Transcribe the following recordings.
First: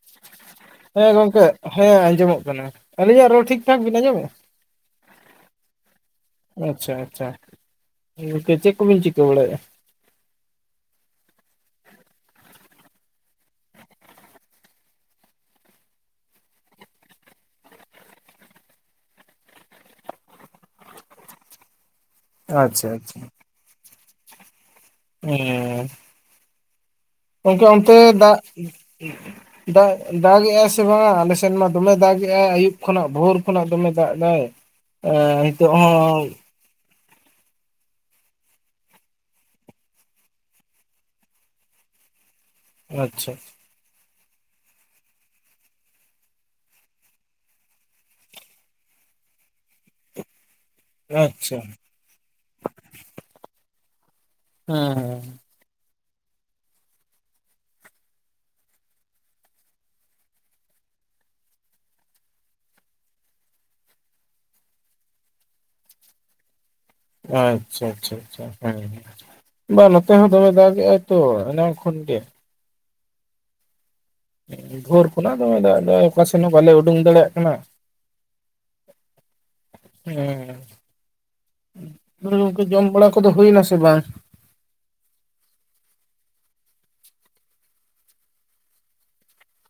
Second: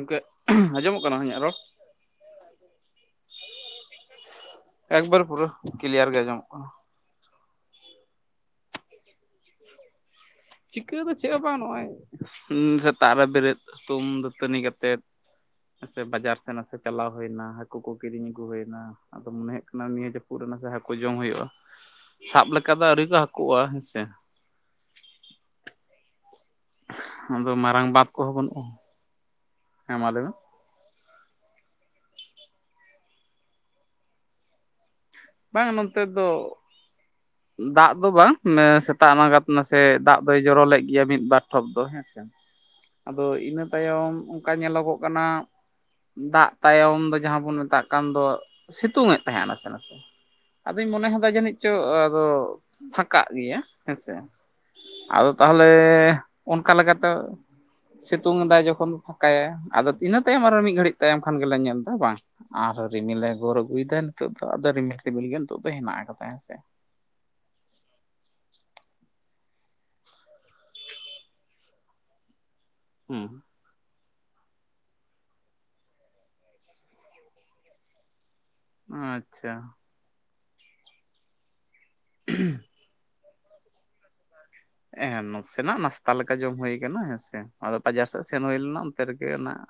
ᱜᱚᱝᱠᱮ ᱟᱸᱡᱚᱢᱚᱜ ᱦᱮᱸ ᱠᱟᱱᱟ ᱤᱧᱟᱹᱜ ᱜᱚᱝᱠᱮ ᱨᱚᱲ ᱦᱮᱸ ᱟᱸᱡᱚᱢᱚᱜ ᱠᱟᱱᱟ ᱟᱹᱞᱤᱧᱟᱜ ᱨᱚᱲ ᱴᱷᱤᱠᱼᱴᱷᱟᱠ ᱵᱤᱱ ᱟᱸᱡᱚᱢᱮᱜᱼᱟ ᱮᱠᱵᱟᱨ ᱯᱩᱨᱟᱹ ᱠᱞᱤᱭᱟᱨ ᱜᱮ ᱟᱸᱡᱚᱢᱚᱜ ᱠᱟᱱᱟ ᱟᱪᱪᱷᱟ ᱟᱪᱪᱷᱟ ᱪᱮᱫ ᱠᱚ ᱵᱤᱱ ᱪᱤᱠᱟ ᱵᱟᱲᱟᱭᱮᱜ-ᱟ ᱪᱤᱠᱟᱹ ᱫᱚ ᱪᱮᱫ ᱦᱚᱸ ᱵᱟᱝ ᱱᱚᱜᱼᱚᱭ ᱥᱮᱛᱟᱜ ᱨᱮ ᱵᱮᱨᱮᱫ ᱦᱩᱛᱩᱢ ᱫᱟᱹᱛᱟᱹᱱᱤ ᱠᱟᱛᱮᱫ ᱥᱮ ᱵᱟᱡᱟᱨ ᱥᱮᱫ ᱱᱟᱥᱮ ᱪᱟᱞᱟᱣ ᱦᱩᱭᱮᱱᱟ ᱦᱟᱠᱩ ᱠᱚ ᱠᱤᱨᱤᱧ ᱟᱹᱜᱩ ᱦᱩᱭᱮᱱᱟ ᱟᱫᱚ ᱢᱚᱱᱮ ᱦᱩᱭᱩᱜ ᱠᱟᱱᱟ ᱱᱤᱭᱟᱹ ᱡᱟᱹᱯᱩᱫ ᱨᱮᱱᱟᱜ ᱥᱮ ᱦᱟᱹᱠᱩ ᱡᱚᱢ ᱦᱩᱭᱩᱜᱼᱟ ᱥᱟᱵ ᱞᱮᱠᱟ ᱫᱚ ᱟᱪᱪᱷᱟ ᱟᱹᱣᱨᱤ ᱠᱚ ᱟᱪᱪᱷᱟ ᱦᱟᱹᱠᱩᱼᱟ ᱦᱮᱸᱥᱮ ᱦᱮᱸ ᱟᱫᱚ ᱜᱚᱝᱠᱮ ᱢᱟᱨᱟᱝ ᱚᱱᱛᱮ ᱵᱟᱸᱫ ᱠᱚᱦᱚᱸ ᱫᱟᱜ ᱵᱟᱹᱱᱩᱜᱼᱟ ᱫᱟᱜ ᱦᱮᱸ ᱢᱟ ᱞᱟᱹᱭ ᱢᱮ ᱫᱟᱜ ᱮᱼᱟᱥᱮ ᱵᱟᱝ ᱟ ᱟᱞᱮ ᱥᱮᱱ ᱢᱟ ᱫᱚᱢᱮ ᱫᱟᱜᱮᱼᱟ ᱟᱹᱭᱩᱵ ᱠᱷᱚᱱᱟᱜ ᱵᱷᱳᱨ ᱠᱷᱚᱱᱟᱜ ᱫᱚᱢᱮ ᱫᱟᱜ ᱫᱟᱭ ᱮᱸ ᱱᱤᱛᱚᱜ ᱵᱟᱝ ᱱᱚᱱᱛᱮ ᱫᱚ ᱦᱚᱸ ᱫᱟᱜ ᱫᱚ ᱵᱟᱝ ᱥᱮᱛᱟᱜ ᱱᱟᱜᱟᱛ ᱱᱟᱥᱮ ᱫᱟᱜ ᱫᱚᱭ ᱡᱚᱨᱚ ᱞᱮᱫ ᱜᱮᱭᱟ ᱢᱤᱫ ᱵᱟᱨ ᱴᱷᱚᱯ ᱫᱚ ᱟᱪᱪᱷᱟ ᱟᱫᱚ ᱟᱪᱪᱷᱟ ᱤᱱᱟᱹ ᱛᱟᱭᱚᱢ ᱚᱱᱠᱟ ᱧᱮᱞᱚᱜᱼᱚᱜ ᱠᱟᱱᱟ ᱫᱟᱜ ᱛᱟᱭᱚᱢ ᱫᱚ ᱡᱟᱦᱟᱸ ᱵᱚᱱ ᱢᱮᱛᱟᱜ ᱠᱟᱱ ᱫᱚ ᱥᱤᱛᱩᱝ ᱮᱫ ᱛᱟᱸᱦᱮᱫᱼᱟ ᱱᱟᱥᱮ ᱱᱟᱥᱮ ᱟᱫᱚᱧ ᱢᱚᱱᱮ ᱮᱫᱟ ᱡᱟᱹᱱᱤᱡ ᱟᱪᱪᱷᱟ ᱪᱚ ᱟᱫᱚ ᱯᱷᱟᱠᱟᱜ ᱜᱮᱭᱟ ᱦᱮᱸᱥᱮ ᱦᱮᱸ ᱟᱫᱚ ᱛᱟᱦᱚᱞᱮ ᱞᱮ ᱚᱱᱠᱟ ᱞᱮᱠᱟᱛᱮ ᱥᱤᱛᱩᱝ ᱮᱫᱟ ᱡᱚᱠᱷᱚᱱ ᱯᱷᱟᱸᱠᱟᱭᱟ ᱟᱫᱚ ᱤᱱᱟᱹ ᱛᱟᱭᱚᱢ ᱟᱨᱚ ᱢᱤᱫ ᱜᱷᱟᱹᱲᱤᱡ ᱛᱟᱭᱚᱢ ᱠᱷᱟᱱ ᱜᱮᱞᱮ ᱧᱮᱞ ᱫᱟ ᱵᱟᱝ ᱟᱨᱦᱚᱸ ᱨᱤᱢᱤᱞᱮ ᱜᱳᱨ ᱟᱹᱜᱩᱭᱮᱫᱟ ᱱᱤᱛᱚᱜ ᱫᱚ ᱟᱫᱚ ᱨᱤᱢᱤᱞ ᱨᱤᱢᱤᱞ ᱜᱮ ᱱᱤᱛᱚᱜ ᱫᱚ ᱦᱮᱱᱟᱜ ᱠᱟᱫᱟ ᱦᱮᱸ ᱥᱮ ᱟᱪᱪᱷᱟ ᱟᱪᱪᱷᱟ ᱟᱪᱪᱷᱟ ᱦᱮᱸ ᱵᱟᱝ ᱱᱚᱛᱮ ᱦᱚᱸ ᱫᱚᱢᱮ ᱫᱟᱜᱮ ᱟᱭ ᱛᱚ ᱮᱱᱟᱝ ᱠᱷᱚᱱ ᱜᱮ ᱦᱮᱸ ᱵᱷᱳᱨ ᱠᱷᱚᱱᱟᱜ ᱫᱚᱢᱮ ᱫᱟᱜ ᱫᱟᱭ ᱚᱠᱟ ᱥᱮᱱ ᱦᱚᱸ ᱵᱟᱞᱮ ᱩᱰᱩᱝ ᱫᱟᱲᱮᱭᱟᱜ ᱠᱟᱱᱟ ᱟᱪᱪᱷᱟ ᱦᱮᱸ ᱜᱚᱝᱠᱮ ᱡᱚᱢ ᱵᱟᱲᱟ ᱠᱚᱫᱚ ᱦᱩᱭ ᱱᱟᱥᱮ ᱵᱟᱝ? ᱦᱮᱸ ᱱᱟᱥᱮᱱᱟᱜ ᱱᱟᱥᱛᱟ ᱞᱮᱠᱟ ᱡᱚᱢ ᱦᱩᱭ ᱠᱟᱱᱟ ᱦᱮᱸᱥᱮ ᱟᱫᱚ ᱵᱟᱡᱟᱨ ᱥᱮᱫ ᱥᱮᱱ ᱦᱩᱭ ᱞᱮᱱᱟ ᱚᱱᱛᱮ ᱨᱮᱜᱮ ᱱᱟᱜ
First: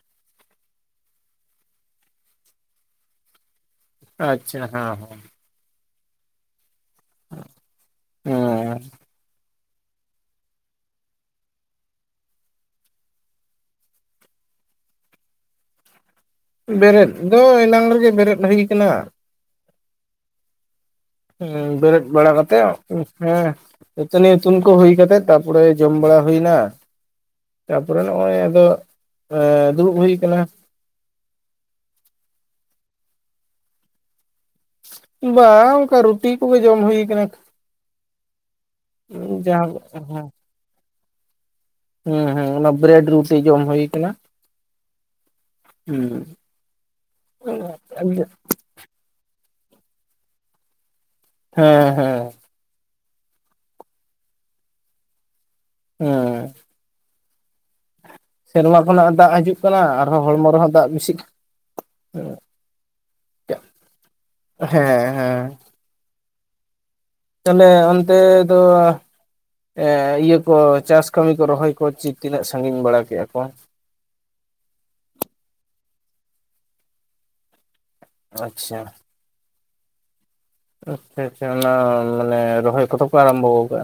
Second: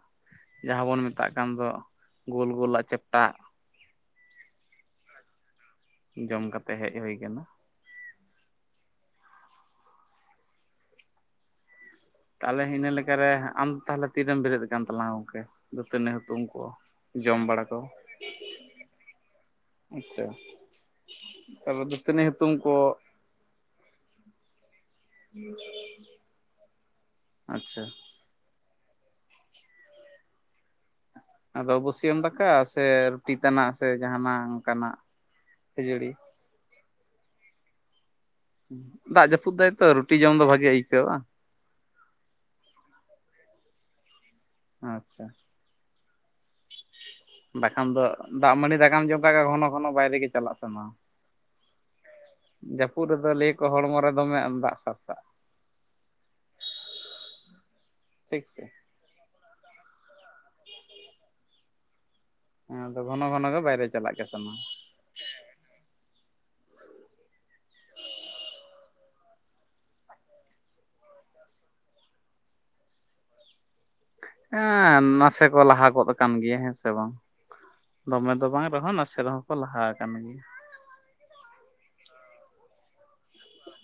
ᱡᱟᱦᱟᱸ ᱵᱚᱱ ᱢᱮᱛᱟᱜ ᱠᱟᱱ ᱫᱚ ᱜᱳᱞ ᱜᱳᱞᱟᱜ ᱪᱮᱯᱴᱟ ᱟᱜ ᱟᱪᱪᱷᱟ ᱦᱮᱸ ᱦᱮᱸ ᱡᱚᱢ ᱠᱟᱛᱮ ᱦᱮᱡ ᱦᱩᱭ ᱟᱠᱟᱱᱟ ᱦᱮᱸ ᱛᱟᱦᱚᱞᱮ ᱤᱱᱟᱹ ᱞᱮᱠᱟᱨᱮ ᱦᱟᱸᱜ ᱟᱢ ᱛᱟᱦᱚᱞᱮ ᱛᱤᱨᱮᱢ ᱵᱮᱨᱮᱫ ᱠᱟᱱ ᱛᱟᱞᱟᱝ ᱟ ᱜᱚᱢᱠᱮ ᱫᱟᱹᱛᱟᱹᱱᱤ ᱦᱩᱛᱩᱢ ᱠᱚ ᱵᱮᱨᱮᱫ ᱫᱚ ᱡᱚᱢ ᱵᱟᱲᱟ ᱠᱚ ᱮᱱᱟᱝ ᱨᱮᱜᱮ ᱵᱮᱨᱮᱫ ᱦᱩᱭ ᱠᱟᱱᱟ᱾ ᱟᱪᱪᱷᱟ ᱦᱚᱸ ᱛᱟᱯᱚᱨ ᱵᱮᱨᱮᱫ ᱫᱟᱹᱛᱟᱹᱱᱤ ᱵᱟᱲᱟ ᱦᱩᱛᱩᱢ ᱠᱟᱛᱮᱜ ᱠᱚ [inaudible] ᱦᱮᱸ ᱫᱟᱹᱛᱟᱹᱱᱤ ᱦᱩᱛᱩᱢ ᱠᱚ ᱦᱩᱭ ᱠᱟᱛᱮ ᱛᱟᱨ ᱯᱚᱨᱮ ᱡᱚᱢ ᱵᱟᱲᱟ ᱦᱩᱭ ᱱᱟ ᱛᱟ ᱟᱪᱪᱷᱟ ᱯᱚᱨᱮ ᱱᱚᱜᱼᱚᱭ ᱟᱫᱚ ᱮᱸ ᱫᱩᱲᱩᱵ ᱦᱩᱭ ᱠᱟᱱᱟ᱾ ᱟᱫᱚ ᱵᱟᱹᱥᱤᱭᱟᱹᱢ ᱫᱟᱠᱟ ᱥᱮ ᱨᱩᱴᱤ ᱛᱟᱱᱟᱜ ᱥᱮ ᱡᱟᱸᱦᱟᱱᱟᱝ ᱵᱟᱝ ᱚᱱᱠᱟ ᱨᱩᱴᱤ ᱠᱚᱜᱮ ᱡᱚᱢ ᱦᱩᱭ ᱠᱟᱱᱟ᱾ ᱫᱟᱜ ᱡᱟᱹᱯᱩᱫ ᱡᱟᱦᱟᱸ ᱫᱟᱭ ᱛᱚ ᱨᱩᱴᱤ ᱦᱮᱸ ᱡᱚᱢ ᱫᱚ ᱵᱷᱟᱜᱤ ᱟᱹᱭᱠᱟᱹᱜ-ᱟ ᱵᱟᱝ? ᱦᱮᱸ ᱦᱩᱸ ᱚᱱᱟ ᱵᱨᱮᱰ ᱨᱩᱴᱤ ᱡᱚᱢ ᱦᱩᱭ ᱠᱟᱱᱟ ᱟᱪᱪᱷᱟ ᱦᱩᱸ ᱵᱟᱠᱷᱟᱱ ᱫᱚ ᱫᱟᱜ ᱢᱟᱹᱰᱤ ᱫᱟᱠᱟᱢ ᱡᱚᱢ ᱠᱟᱜ ᱜᱮ ᱜᱷᱚᱱᱚ ᱜᱷᱚᱱᱚ ᱵᱟᱭᱨᱮ ᱜᱮ ᱪᱟᱞᱟᱜ ᱥᱟᱱᱟᱼᱟ ᱦᱮᱸ ᱦᱮᱸ ᱡᱟᱹᱯᱩᱫ ᱨᱮᱫᱚ ᱞᱟᱹᱭ ᱟᱠᱚ ᱦᱚᱲᱢᱚ ᱨᱮ ᱫᱚᱢᱮ ᱫᱟᱜ ᱥᱟᱨᱥᱟᱜᱼᱟ ᱦᱮᱸ ᱴᱷᱤᱠ ᱥᱮ ᱥᱮᱨᱢᱟ ᱠᱷᱚᱱᱟᱜ ᱫᱟᱜ ᱦᱤᱡᱩᱜ ᱠᱟᱱᱟ ᱟᱨᱦᱚᱸ ᱦᱚᱲᱢᱚ ᱨᱮᱦᱚᱸ ᱫᱟᱜ ᱵᱮᱥᱤᱜ ᱦᱮᱸ ᱟᱫᱚ ᱜᱷᱚᱱᱚ ᱜᱷᱚᱱᱚ ᱜᱮ ᱵᱟᱭᱨᱮ ᱪᱟᱞᱟᱜ ᱠᱟᱱ ᱛᱟᱦᱮ ᱦᱮᱸ ᱦᱮᱸ ᱛᱟᱦᱚᱞᱮ ᱚᱱᱛᱮ ᱫᱚ ᱤᱭᱟᱹ ᱠᱚ ᱪᱟᱥ ᱠᱟᱹᱢᱤ ᱠᱚ ᱨᱚᱦᱚᱭ ᱠᱚ ᱪᱮᱫ ᱛᱤᱱᱟᱹᱜ ᱥᱟᱺᱜᱤᱧ ᱵᱟᱲᱟ ᱠᱮᱫ-ᱟ ᱠᱚ ᱦᱮᱸ ᱱᱟᱥᱮ ᱠᱚ ᱞᱟᱦᱟ ᱜᱚᱫ ᱠᱟᱱ ᱜᱮᱭᱟ ᱦᱮᱸ ᱥᱮ ᱵᱟᱝ ᱫᱚᱢᱮ ᱫᱚ ᱵᱟᱝ ᱟᱪᱪᱷᱟ ᱨᱮᱦᱚᱸ ᱱᱟᱥᱮ ᱨᱮᱦᱚᱸ ᱠᱚ ᱞᱟᱦᱟ ᱠᱟᱱ ᱜᱮᱭᱟ᱾ ᱟᱪᱪᱷᱟ ᱟᱪᱪᱷᱟ ᱚᱱᱟ ᱢᱟᱱᱮ ᱨᱚᱦᱚᱭ ᱠᱚᱫᱚ ᱠᱚ ᱟᱨᱚᱢᱵᱷᱚ ᱠᱟᱜᱼᱟ?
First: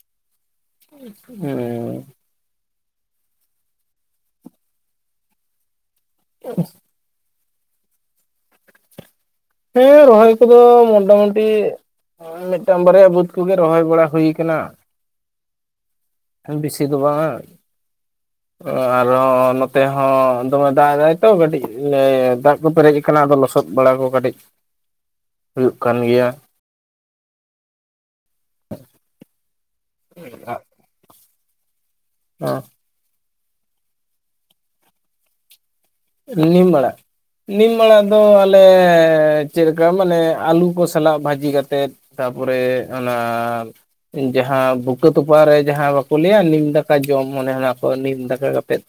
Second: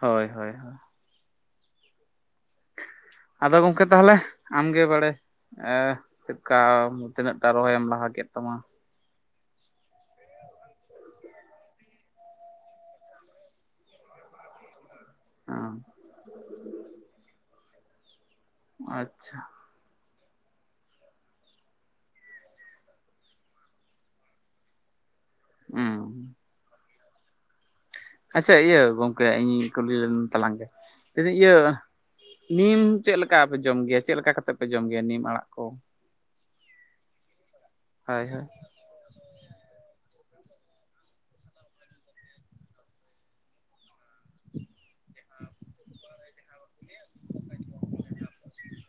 ᱦᱳᱭ ᱦᱳᱭ ᱦᱳᱭ ᱦᱮᱸ ᱟᱫᱚ ᱜᱚᱝᱠᱮ ᱛᱟᱦᱚᱞᱮ ᱟᱢᱜᱮ ᱵᱟᱲᱮ ᱮᱸ ᱪᱮᱫᱠᱟ ᱛᱤᱱᱟᱹᱜ ᱴᱟ ᱨᱚᱦᱚᱭᱮᱢ ᱞᱟᱦᱟ ᱠᱮᱫ ᱛᱟᱢᱟ? ᱦᱮᱸ ᱨᱚᱦᱚᱭ ᱠᱚᱫᱚ ᱢᱚᱴᱟ ᱢᱩᱴᱤ ᱦᱚᱭ ᱢᱤᱫᱴᱟᱝ ᱵᱟᱨᱮᱭᱟ ᱵᱟᱹᱫᱽ ᱠᱚᱜᱮ ᱨᱚᱦᱚᱭ ᱵᱟᱲᱟ ᱦᱩᱭ ᱠᱟᱱᱟ᱾ ᱦᱮᱸ ᱵᱤᱥᱤ ᱫᱚ ᱵᱟᱝᱼᱟ ᱟᱨᱚ ᱟᱪᱪᱷᱟ ᱱᱚ ᱛᱮᱦᱚᱸ ᱫᱚᱢᱮ ᱫᱟᱜ ᱫᱟᱭ ᱛᱚ ᱠᱟᱹᱴᱤᱡ ᱫᱟᱜ ᱠᱚ ᱯᱮᱨᱮᱡ ᱠᱟᱱᱟ ᱟᱫᱚ ᱞᱚᱥᱚᱫ ᱵᱟᱲᱟ ᱠᱚ ᱠᱟᱹᱴᱤᱡ ᱦᱩᱭᱩᱜ ᱠᱟᱱ ᱜᱮᱭᱟ᱾ ᱦᱩᱸ ᱟᱪᱪᱷᱟ ᱤᱭᱟᱹ ᱜᱚᱝᱠᱮ ᱤᱧ ᱠᱩᱞᱤ ᱞᱮᱢ ᱛᱟᱞᱟᱝ ᱜᱮ ᱞᱟᱹᱭᱫᱤᱧ ᱤᱭᱟᱹ ᱱᱤᱢ ᱪᱮᱫ ᱞᱮᱠᱟ ᱯᱮ ᱡᱚᱢ ᱜᱮᱭᱟ ᱪᱮᱫ ᱞᱮᱠᱟ ᱠᱟᱛᱮᱫ ᱯᱮ ᱡᱚᱢ ᱜᱮᱭᱟ ᱱᱤᱢ ᱟᱲᱟᱜ ᱠᱚ ᱱᱤᱢ ᱟᱲᱟᱜ ᱱᱤᱢᱟᱲᱟᱜ ᱫᱚ ᱦᱳᱭ ᱦᱳᱭ ᱟᱞᱮ ᱪᱮᱫ ᱞᱮᱠᱟ ᱢᱟᱱᱮ ᱟᱹᱞᱩ ᱠᱚ ᱥᱟᱞᱟᱜ ᱵᱷᱟᱹᱡᱤ ᱠᱟᱛᱮᱜ ᱛᱟᱯᱚᱨᱮ ᱚᱱᱟ ᱡᱟᱦᱟᱸ ᱵᱩᱠᱟᱹ ᱛᱚᱯᱟᱜ ᱨᱮ ᱡᱟᱦᱟᱸ ᱵᱟᱠᱚ ᱞᱟᱹᱭᱟ ᱱᱤᱢ ᱫᱟᱠᱟ ᱡᱚᱢ ᱢᱚᱱᱮ ᱚᱱᱟ ᱠᱚ ᱱᱤᱢ ᱫᱟᱠᱟ ᱠᱟᱛᱮᱫ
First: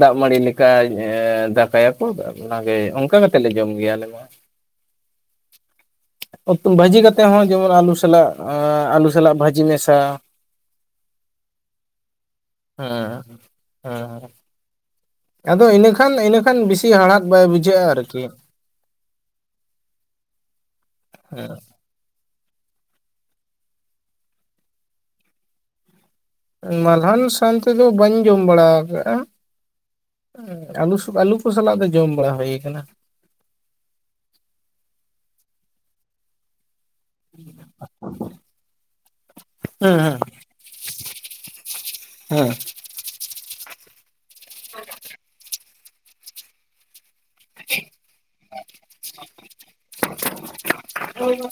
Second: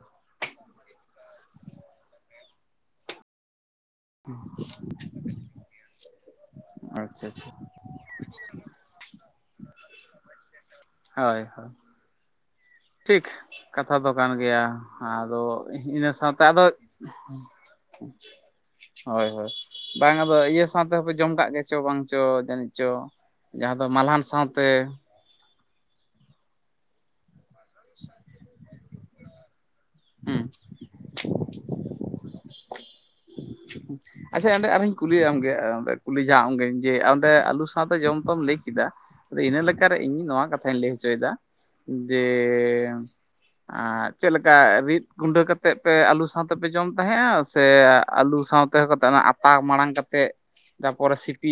ᱫᱟᱜ ᱢᱟᱹᱲᱤ ᱞᱮᱠᱟ ᱫᱟᱠᱟᱭᱟᱠᱚ ᱚᱱᱟᱜᱮ ᱚᱱᱠᱟ ᱠᱟᱛᱮᱫ ᱞᱮ ᱡᱚᱢ ᱜᱮᱭᱟᱞᱮ ᱦ [unintelligible] ᱩᱛᱩ ᱵᱷᱟᱹᱡᱤ ᱠᱟᱛᱮᱫ ᱦᱚᱸ ᱡᱮᱢᱚᱱ ᱟᱹᱞᱩ ᱥᱟᱞᱟᱜ ᱟᱹᱞᱩ ᱥᱟᱞᱟᱜ ᱵᱷᱟᱹᱡᱤ ᱢᱮᱥᱟ ᱦᱳᱭ ᱦᱳᱭ ᱴᱷᱤᱠ ᱦᱮᱸ ᱠᱟᱛᱷᱟ ᱫᱚ ᱦᱮᱸ ᱠᱟᱱ ᱜᱮᱭᱟ ᱟᱫᱚ ᱤᱱᱟᱹ ᱤᱱᱟᱹᱠᱷᱟᱱ ᱥᱟᱶᱛᱮ ᱟᱫᱚ ᱤᱱᱟᱹᱠᱷᱟᱱ ᱵᱮᱥᱤ ᱦᱟᱲᱦᱟᱫ ᱵᱟᱭ ᱵᱩᱡᱷᱟᱹᱜᱼᱟ ᱟᱨᱠᱤ ᱦᱳᱭ ᱦᱳᱭ ᱵᱟᱝ ᱟᱫᱚ ᱤᱭᱟᱹ ᱥᱟᱶᱛᱮᱦᱚᱯᱮ ᱡᱚᱢ ᱠᱟᱜ ᱜᱮᱭᱟ ᱪᱚ ᱵᱟᱝ ᱪᱚ ᱡᱟᱹᱱᱤᱡ ᱪᱚ ᱡᱟᱦᱟᱸ ᱫᱚ ᱢᱟᱞᱦᱟᱱ ᱥᱟᱶᱛᱮ ᱢᱟᱞᱦᱟᱱ ᱥᱟᱶᱟᱱ ᱛᱮᱫᱚ ᱵᱟᱹᱧ ᱡᱚᱢ ᱵᱟᱲᱟ ᱟᱠᱟᱟᱜ-ᱟ ᱦᱩᱸ ᱟᱞᱩ ᱟᱞᱩ ᱟᱞᱩ ᱥᱟᱞᱟᱜ ᱫᱚ ᱡᱚᱢ ᱵᱟᱲᱟ ᱦᱩᱭ ᱟᱠᱟᱱᱟ ᱟᱪᱪᱷᱟ ᱚᱸᱰᱮ ᱟᱨᱦᱚᱧ ᱠᱩᱞᱤᱭᱟᱢᱜᱮ ᱚᱸᱰᱮ ᱠᱩᱞᱤ ᱡᱷᱟᱜ ᱟᱢ ᱜᱮᱧ ᱡᱮ ᱚᱸᱰᱮ ᱟᱞᱩ ᱥᱟᱶᱛᱮ ᱡᱚᱢ ᱛᱚᱢ ᱞᱟᱹᱭ ᱠᱮᱫᱟ ᱟᱫᱚ ᱦᱮᱸ ᱤᱱᱟᱹᱠᱟᱨᱮ ᱦᱮᱸ ᱤᱧ ᱱᱚᱣᱟ ᱠᱟᱛᱷᱟᱧ ᱞᱟᱹᱭ ᱦᱚᱪᱚᱭᱮᱫᱟ ᱡᱮ ᱦᱮᱸ ᱪᱮᱫᱞᱮᱠᱟ ᱨᱤᱫ ᱜᱩᱸᱰᱟᱹ ᱠᱟᱛᱮ ᱛᱮᱫ ᱯᱮ ᱟᱹᱞᱩ ᱥᱟᱶᱛᱮᱯᱮ ᱡᱚᱢ ᱛᱟᱦᱮᱸᱜᱱᱟ ᱥᱮ ᱟᱞᱩ ᱥᱟᱶᱛᱮᱦ ᱠᱟᱛᱮᱫ ᱚᱱᱟ ᱟᱛᱟ ᱢᱟᱲᱟᱝ ᱠᱟᱛᱮᱫ ᱛᱟᱯᱚᱨᱮ ᱥᱤᱯᱤ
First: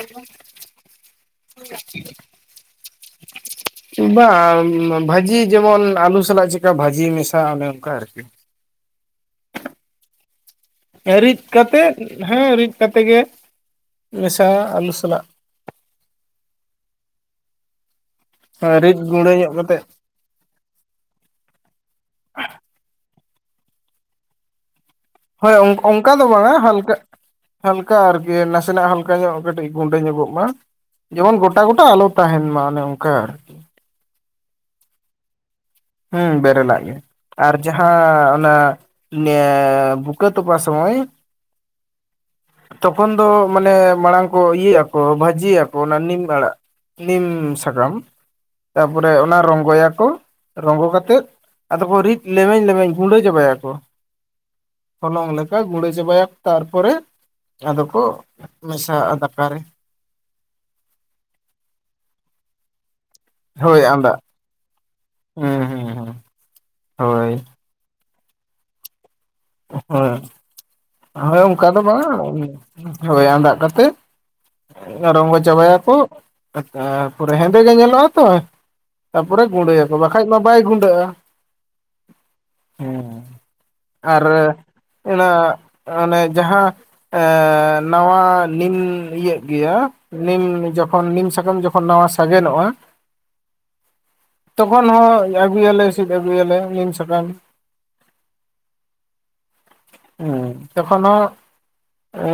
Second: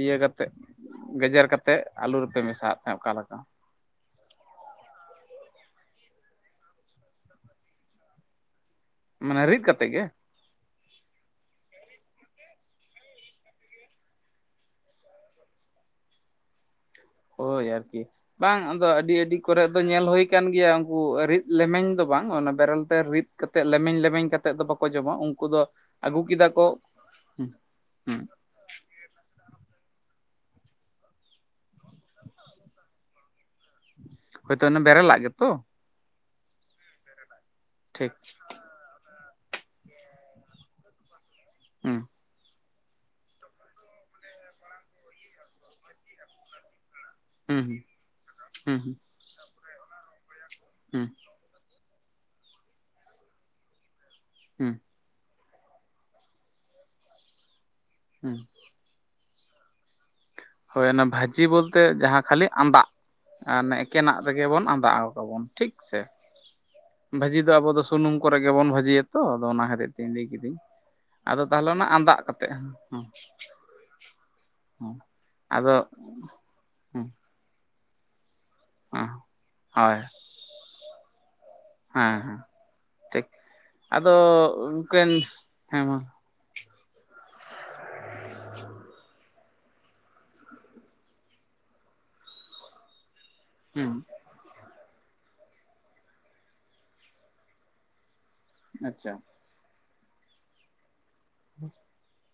ᱤᱭᱟᱹ ᱠᱟᱛᱮᱫ ᱜᱮᱡᱮᱨ ᱠᱟᱛᱮᱫ ᱟᱹᱞᱩ ᱨᱮᱯᱮ ᱢᱮᱥᱟᱜ ᱦᱮᱸ ᱚᱠᱟᱞᱮᱠᱟ ᱵᱟᱝ ᱵᱷᱟᱹᱡᱤ ᱡᱮᱢᱚᱱ ᱟᱞᱩ ᱥᱟᱞᱟᱜ ᱪᱮᱠᱟ ᱵᱷᱟᱹᱡᱤ ᱢᱮᱥᱟ ᱚᱱᱮ ᱚᱱᱠᱟ ᱟᱨᱠᱤ ᱢᱟᱱᱮ ᱨᱤᱫ ᱠᱟᱛᱮ ᱜᱮ ᱨᱤᱫ ᱠᱟᱛᱮ ᱦᱮᱸ ᱨᱤᱫ ᱠᱟᱛᱮᱫ ᱜᱮ ᱢᱮᱥᱟ ᱟᱹᱞᱩ ᱥᱟᱞᱟᱜ ᱦᱳᱭ ᱟᱨᱠᱤ ᱵᱟᱝ ᱟᱫᱚ ᱨᱤᱫ ᱟᱹᱰᱤ ᱜᱩᱸᱰᱟᱹ ᱟᱹᱰᱤ ᱧᱚᱜ ᱠᱚᱨᱮ ᱫᱚ ᱠᱟᱛᱮᱜ ᱧᱮᱞ ᱦᱩᱭ ᱠᱟᱱ ᱜᱮᱭᱟ ᱩᱱᱠᱩ ᱨᱤᱫ ᱞᱮᱢᱮᱧ ᱫᱚ ᱵᱟᱝ ᱚᱱᱟ ᱵᱮᱨᱮᱞ ᱛᱮ ᱨᱤᱫ ᱠᱟᱛᱮ ᱞᱮᱢᱮᱧ ᱞᱮᱢᱮᱧ ᱠᱟᱛᱮ ᱮᱫ ᱫᱚ ᱵᱟᱠᱚ ᱡᱚᱢᱟ ᱩᱱ ᱦᱳᱭ ᱚᱱᱠᱟ ᱫᱚ ᱵᱟᱝᱟ ᱦᱟᱞᱠᱟ ᱦᱩᱸ ᱦᱟᱞᱠᱟ ᱦᱩᱸ ᱟᱨᱠᱤ ᱱᱟᱥᱮᱱᱟᱜ ᱦᱟᱞᱠᱟ ᱚᱱᱠᱟ ᱧᱚᱜ ᱠᱟᱹᱴᱤᱡ ᱜᱩᱸᱰᱟᱹ ᱧᱚᱜᱚᱜ ᱢᱟ ᱡᱮᱢᱚᱱ ᱜᱚᱴᱟ ᱜᱚᱴᱟ ᱟᱞᱚ ᱛᱟᱦᱮᱱ ᱢᱟ ᱚᱱᱮ ᱚᱱᱠᱟ ᱦᱳᱭᱛᱳ ᱚᱱᱮ ᱵᱮᱨᱮᱞᱟᱜ ᱜᱮᱛᱚ ᱦᱮᱸ ᱵᱮᱨᱮᱞᱟᱜ ᱜᱮ ᱟᱨ ᱴᱷᱤᱠ ᱡᱟᱦᱟᱸ ᱚᱱᱟ [inaudible] ᱵᱩᱠ ᱛᱚᱯ ᱥᱚᱢᱚᱭ ᱦᱮᱸ ᱛᱚᱠᱷᱚᱱ ᱫᱚ ᱢᱟᱱᱮ ᱢᱟᱲᱟᱝ ᱠᱚ ᱤᱭᱟᱹᱜ ᱟᱠᱚ ᱵᱷᱟᱹᱡᱤᱭᱟᱠᱚ ᱚᱱᱟ ᱱᱤᱢ ᱟᱲᱟᱜ ᱱᱤᱢ ᱦᱩᱸ ᱥᱟᱠᱟᱢ ᱦᱩᱸ ᱛᱟᱯᱚᱨᱮ ᱚᱱᱟ ᱨᱚᱝᱜᱚᱭᱟᱠᱚ ᱨᱚᱝᱜᱚ ᱦᱩᱸ ᱠᱟᱛᱮᱫ ᱟᱫᱚ ᱠᱚ ᱨᱤᱫ ᱞᱮᱢᱮᱧ ᱞᱮᱢᱮᱧ ᱜᱩᱸᱰᱟᱹ ᱪᱟᱵᱟᱭᱟᱠᱚ ᱦᱩᱸ ᱦᱚᱞᱚᱝ ᱫᱟᱠᱟ ᱢᱩᱲᱟᱸ ᱪᱟᱵᱟᱭᱟ ᱠᱚ ᱛᱟᱨᱯᱚᱨᱮ ᱟᱫᱚ ᱠᱚ ᱦᱩᱸ ᱢᱮᱥᱟ-ᱟ ᱫᱟᱠᱟᱨᱮ ᱦᱳᱭ ᱚᱱᱟ ᱵᱷᱟᱹᱡᱤ ᱵᱚᱞᱛᱮ ᱡᱟᱦᱟᱸ ᱠᱷᱟᱹᱞᱤ ᱟᱸᱫᱟᱜ ᱟᱨ ᱦᱳᱭ ᱟᱸᱫᱟᱜ ᱮᱠᱮᱱᱟᱜ ᱨᱮᱜᱮ ᱵᱚᱱ ᱟᱫᱟ ᱠᱟᱵᱚᱱ ᱦᱩᱸ ᱴᱷᱤᱠ ᱦᱩᱸ ᱥᱮ᱾ ᱦᱩᱸ ᱦᱳᱭ ᱵᱷᱟᱹᱡᱤ ᱫᱚ ᱟᱵᱚ ᱫᱚ ᱥᱩᱱᱩᱢ ᱠᱚᱨᱮ ᱜᱮᱵᱚᱱ ᱵᱷᱟᱹᱡᱤᱭᱟᱛᱚ ᱟᱫᱚ ᱚᱱᱟ ᱦᱚᱛᱮᱡ ᱛᱮ ᱦᱳᱭ ᱞᱟᱹᱭ ᱠᱤᱫᱟᱹᱧ ᱦᱳᱭ ᱟᱫᱚ ᱚᱱᱠᱟ ᱛᱟᱦᱚᱞᱮ ᱫᱚ ᱚᱱᱟ ᱵᱟᱝ-ᱟ ᱟᱸᱫᱟᱜ ᱠᱟᱛᱮᱜ ᱦᱮᱸ ᱦᱳᱭ ᱟᱫᱟᱜ ᱠᱟᱛᱮᱫ ᱦᱮᱸ ᱨᱚᱝᱜᱚ ᱟᱫᱚ ᱪᱟᱵᱟᱭᱟᱠᱚ ᱦᱮᱸ ᱛᱟᱨᱯᱚᱨᱮ ᱦᱮᱸᱫᱮ ᱜᱮ ᱧᱮᱞᱚᱜ-ᱟ ᱛᱚ ᱛᱟᱯᱚᱨᱮ ᱜᱩᱸᱰᱟᱹᱭᱟᱠᱚ ᱦᱳᱭ ᱵᱟᱠᱷᱟᱡ ᱢᱟ ᱵᱟᱭ ᱜᱩᱸᱰᱟᱹᱜ-ᱟ ᱦᱮᱸ ᱦᱮᱸ ᱦᱮᱸ ᱴᱷᱤᱠ ᱟᱫᱚ ᱟᱨ ᱩᱱᱠᱤᱱ ᱚᱱᱟ ᱦᱮᱸ ᱢᱟ ᱚᱱᱮ ᱡᱟᱦᱟᱸ ᱮ ᱱᱟᱣᱟ ᱱᱤᱢ ᱤᱭᱟᱹᱜ ᱜᱮᱭᱟ ᱱᱤᱢ ᱡᱚᱠᱷᱚᱱ ᱱᱤᱢ ᱥᱟᱠᱟᱢ ᱡᱚᱠᱷᱚᱱ ᱱᱟᱣᱟ ᱥᱟᱜᱮᱱᱚᱜ-ᱟ ᱦᱮᱸ ᱛᱚᱠᱷᱚᱱ ᱦᱚᱸ ᱟᱹᱜᱩᱭᱟᱞᱮ ᱥᱤᱫ ᱟᱹᱜᱩᱭᱟᱞᱮ ᱱᱤᱢ ᱥᱟᱠᱟᱢ ᱟᱪᱪᱷᱟ [unintelligible] ᱡᱚᱠᱷᱚᱱ [unintelligible] [inaudible] ᱟᱹᱻ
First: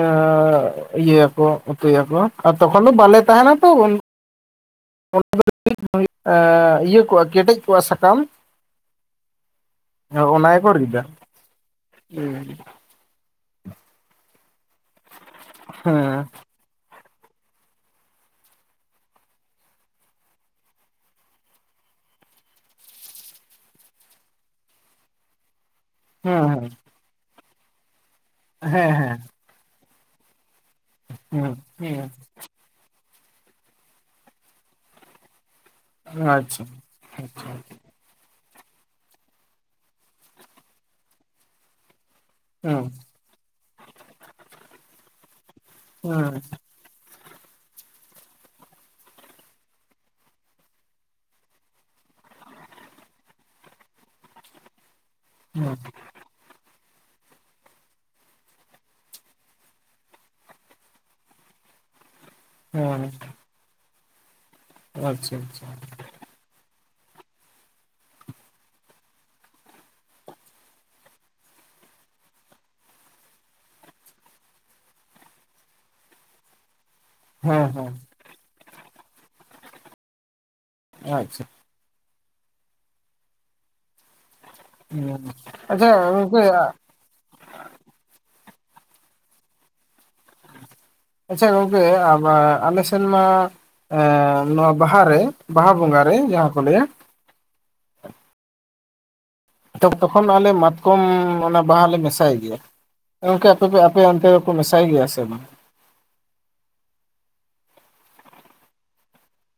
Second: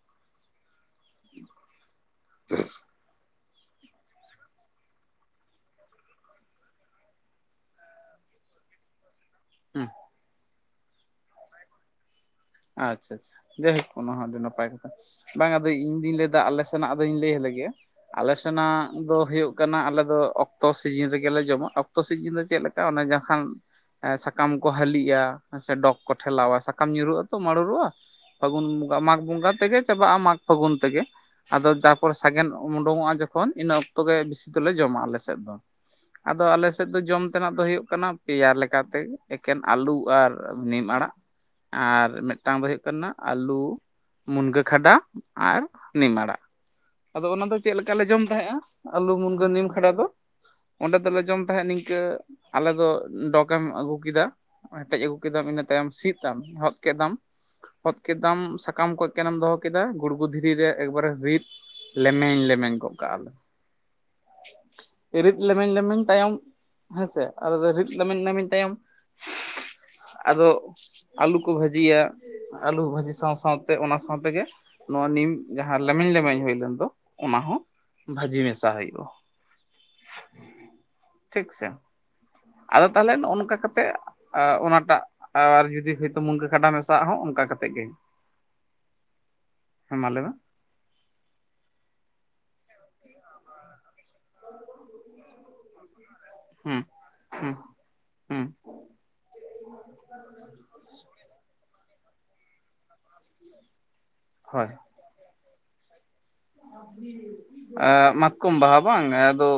ᱤᱭᱟᱹᱭᱟᱠᱚ ᱩᱛᱩᱭᱟᱠᱚ ᱟᱨ ᱛᱚᱠᱷᱚᱱ ᱫᱚ ᱵᱟᱞᱮ ᱛᱟᱦᱮᱱᱟ ᱛᱚ᱾ ᱚᱱᱟ ᱫᱚ ᱤᱭᱟᱹ ᱠᱚᱣᱟ ᱠᱮᱴᱮᱡ ᱠᱚᱜ-ᱟ ᱥᱟᱠᱟᱢ᱾ ᱦᱮᱸ ᱚ ᱚᱱᱟ ᱜᱮᱠᱚ ᱨᱤᱫᱟ᱾ ᱦᱮᱸ ᱟᱪᱷᱟ ᱟᱪᱷᱟ ᱡᱟᱭᱦᱳᱠ ᱚᱱᱟ ᱦᱚᱸ ᱟᱹᱰᱤ ᱱᱟᱯᱟᱭ ᱠᱟᱛᱷᱟ ᱵᱟᱝ ᱟᱫᱚ ᱤᱧ ᱦᱮᱸ ᱫᱩᱧ ᱞᱟᱹᱭ ᱮᱫᱟ ᱟᱞᱮ ᱥᱮᱱᱟᱜ ᱫᱚᱧ ᱞᱟᱹᱭᱟᱞᱜᱮᱭᱟ ᱟᱞᱮ ᱥᱮᱱᱟᱜ ᱫᱚ ᱦᱩᱭᱩᱜ ᱠᱟᱱᱟ ᱟᱞᱮ ᱫᱚ ᱚᱠᱛᱚ ᱥᱤᱡᱤᱱ ᱨᱮᱜᱮᱞᱮ ᱡᱚᱢᱟ ᱚᱠᱛᱚ ᱥᱤᱡᱤᱱ ᱫᱚ ᱪᱮᱫᱞᱮᱠᱟ ᱚᱱᱮ ᱡᱟᱦᱟᱱ ᱥᱟᱠᱟᱢ ᱠᱚ ᱦᱟᱹᱞᱤᱜ-ᱟ ᱥᱮ ᱰᱚᱠ ᱠᱚ ᱴᱷᱮᱞᱟᱣᱟ ᱦᱮᱸ ᱥᱟᱠᱟᱢ ᱧᱩᱨᱩᱜ ᱟᱛᱚ ᱢᱟᱨᱩᱲᱚᱜ-ᱟ ᱯᱷᱟᱹᱜᱩᱱ ᱦᱮᱸ ᱵᱚᱸᱜᱟ ᱢᱟᱜᱽ ᱵᱚᱸᱜᱟ ᱛᱮᱜᱮ ᱪᱟᱵᱟᱜ-ᱟ ᱢᱟᱜᱽ ᱯᱷᱟᱹᱜᱩᱱ ᱛᱮᱜᱮ ᱦᱮᱸ ᱟᱫᱚ ᱦᱮᱸ ᱛᱟᱯᱚᱨ ᱥᱟᱜᱮᱱ ᱩᱰᱩᱠᱚᱜ-ᱟ ᱡᱚᱠᱷᱚᱱ ᱤᱱᱟᱹ ᱚᱠᱛᱚ ᱜᱮ ᱵᱮᱥᱤ ᱫᱚᱞᱮ ᱡᱚᱢᱟ ᱟᱞᱮ ᱥᱮᱫ ᱫᱚ ᱦᱮᱸ ᱟᱫᱚ ᱟᱪᱪᱷᱟ ᱟᱞᱮ ᱥᱮᱫ ᱫᱚ ᱡᱚᱢ ᱟᱪᱪᱷᱟ ᱛᱮᱱᱟᱜ ᱫᱚ ᱦᱩᱭᱩᱜ ᱠᱟᱱᱟ ᱛᱮᱭᱟᱨ ᱞᱮᱠᱟᱛᱮ ᱮᱠᱮᱱ ᱟᱹᱞᱩ ᱟᱨ ᱱᱤᱢ ᱟᱲᱟᱜ ᱟᱨ ᱢᱤᱫᱴᱟᱝ ᱫᱚ ᱦᱩᱭᱩᱜ ᱦᱮᱸ ᱠᱟᱱᱟ ᱟᱞᱩ ᱢᱩᱱᱜᱟᱹ ᱠᱷᱟᱰᱟ ᱟᱨ ᱱᱤᱢ ᱟᱲᱟᱜ ᱦᱮᱸ ᱟᱫᱚ ᱚᱱᱟ ᱫᱚ ᱪᱮᱫ ᱞᱮᱠᱟ ᱞᱮ ᱡᱚᱢ ᱛᱟᱦᱮᱸᱫ-ᱟ ᱟᱹᱞᱩ ᱢᱩᱱᱜᱟᱹ ᱱᱤᱢ ᱠᱷᱟᱸᱰᱟ ᱫᱚ ᱚᱸᱰᱮ ᱫᱚᱞᱮ ᱡᱚᱢ ᱛᱟᱦᱮᱸᱫ ᱱᱤᱝᱠᱟᱹ ᱟᱞᱮ ᱫᱚ ᱰᱚᱸᱠ ᱮᱢ ᱟᱹᱜᱩ ᱠᱮᱫᱟ ᱦᱮᱴᱮᱡ ᱟᱹᱜᱩ ᱠᱮᱫᱟᱢ ᱤᱱᱟᱹ ᱛᱟᱭᱚᱢ ᱥᱤᱫ ᱛᱟᱢ ᱠᱮᱫᱟᱢ ᱦᱚᱛ ᱠᱮᱫᱟᱢ ᱥᱟᱠᱟᱢ ᱠᱚᱡ ᱮᱠᱮᱱ ᱮᱢ ᱫᱚᱦᱚ ᱠᱮᱫᱟ ᱜᱩᱲᱜᱩ ᱫᱷᱤᱨᱤ ᱨᱮ ᱮᱠᱵᱟᱨᱮ ᱨᱤᱫ ᱞᱮᱢᱮᱧ ᱞᱮᱯ ᱢᱮᱱ ᱜᱚᱜ ᱠᱚᱜ ᱦᱮᱸ ᱠᱟᱜ-ᱟ ᱟᱪᱪᱷᱟ ᱨᱤᱫ ᱟᱪᱪᱷᱟ ᱞᱮᱢᱮᱧ ᱞᱮᱢᱮᱧ ᱛᱟᱭᱚᱢ ᱦᱮᱸᱥᱮ ᱟᱫᱚᱞᱮ ᱨᱤᱫ ᱞᱮᱢᱮᱧ ᱞᱮᱢᱮᱧ ᱛᱟᱭᱚᱢ ᱟᱫᱚ ᱟᱞᱩ [inaudible] ᱠᱚ ᱵᱷᱟᱹᱡᱤᱭᱟ ᱟᱹᱞᱩ ᱵᱷᱟᱹᱡᱤ ᱥᱟᱶ ᱥᱟᱶᱛᱮ ᱚᱱᱟ ᱥᱟᱶᱛᱮᱜᱮ ᱱᱚᱣᱟ ᱱᱤᱢ ᱡᱟᱦᱟᱸ ᱞᱮᱢᱮᱧ ᱞᱮᱢᱮᱧ ᱦᱩᱭ ᱞᱮᱱ ᱫᱚ ᱚᱱᱟ ᱦᱮᱸ ᱦᱚᱸ ᱦᱮᱸ ᱵᱷᱟᱹᱡᱤ ᱢᱮᱥᱟ ᱦᱩᱭᱩᱜ-ᱟ ᱟᱪᱪᱷᱟ ᱴᱷᱤᱠ ᱥᱮ ᱟᱫᱚ ᱛᱟᱦᱚᱞᱮ ᱱᱚᱜ-ᱚᱭ ᱱᱚᱝᱠᱟ ᱠᱟᱛᱮ ᱚᱱᱟ [inaudible] ᱟᱨ ᱟᱪᱪᱷᱟ ᱡᱩᱫᱤ ᱜᱚᱝᱠᱮ ᱝᱠᱟᱹ ᱠᱟᱰᱟ ᱢᱮᱥᱟᱜ ᱦᱚᱸ ᱚᱱᱠᱟ ᱠᱟᱛᱮ ᱜᱮ ᱦᱮᱸ ᱢᱟ ᱞᱟᱹᱭ ᱢᱮ ᱟᱪᱪᱷᱟ ᱜᱚᱝᱠᱮ ᱟᱵᱟ ᱟᱞᱮ ᱥᱮᱱ ᱢᱟ ᱮ ᱱᱚᱣᱟ ᱵᱟᱦᱟᱨᱮ ᱵᱟᱦᱟ ᱵᱚᱸᱜᱟ ᱨᱮ ᱡᱟᱦᱟᱸ ᱠᱚ ᱦᱮᱸ ᱞᱟᱹᱭᱟ ᱦᱮᱸ ᱦᱮᱸ ᱛᱚᱠᱷᱚᱱ ᱟᱞᱮ ᱢᱟᱛᱠᱚᱢ ᱚᱱᱟ ᱵᱟᱦᱟ ᱞᱮ ᱢᱮᱥᱟᱭ ᱜᱮᱭᱟ ᱜᱚᱝᱠᱮ ᱟᱯᱮᱯᱮ ᱟᱯᱮ ᱚᱱᱛᱮ ᱦᱳᱭ ᱢᱮᱥᱟᱭ ᱜᱮᱭᱟ ᱥᱮ ᱵᱟᱝ ᱢᱟᱛᱠᱚᱢ ᱵᱟᱦᱟ ᱵᱟᱝ ᱟᱫᱚ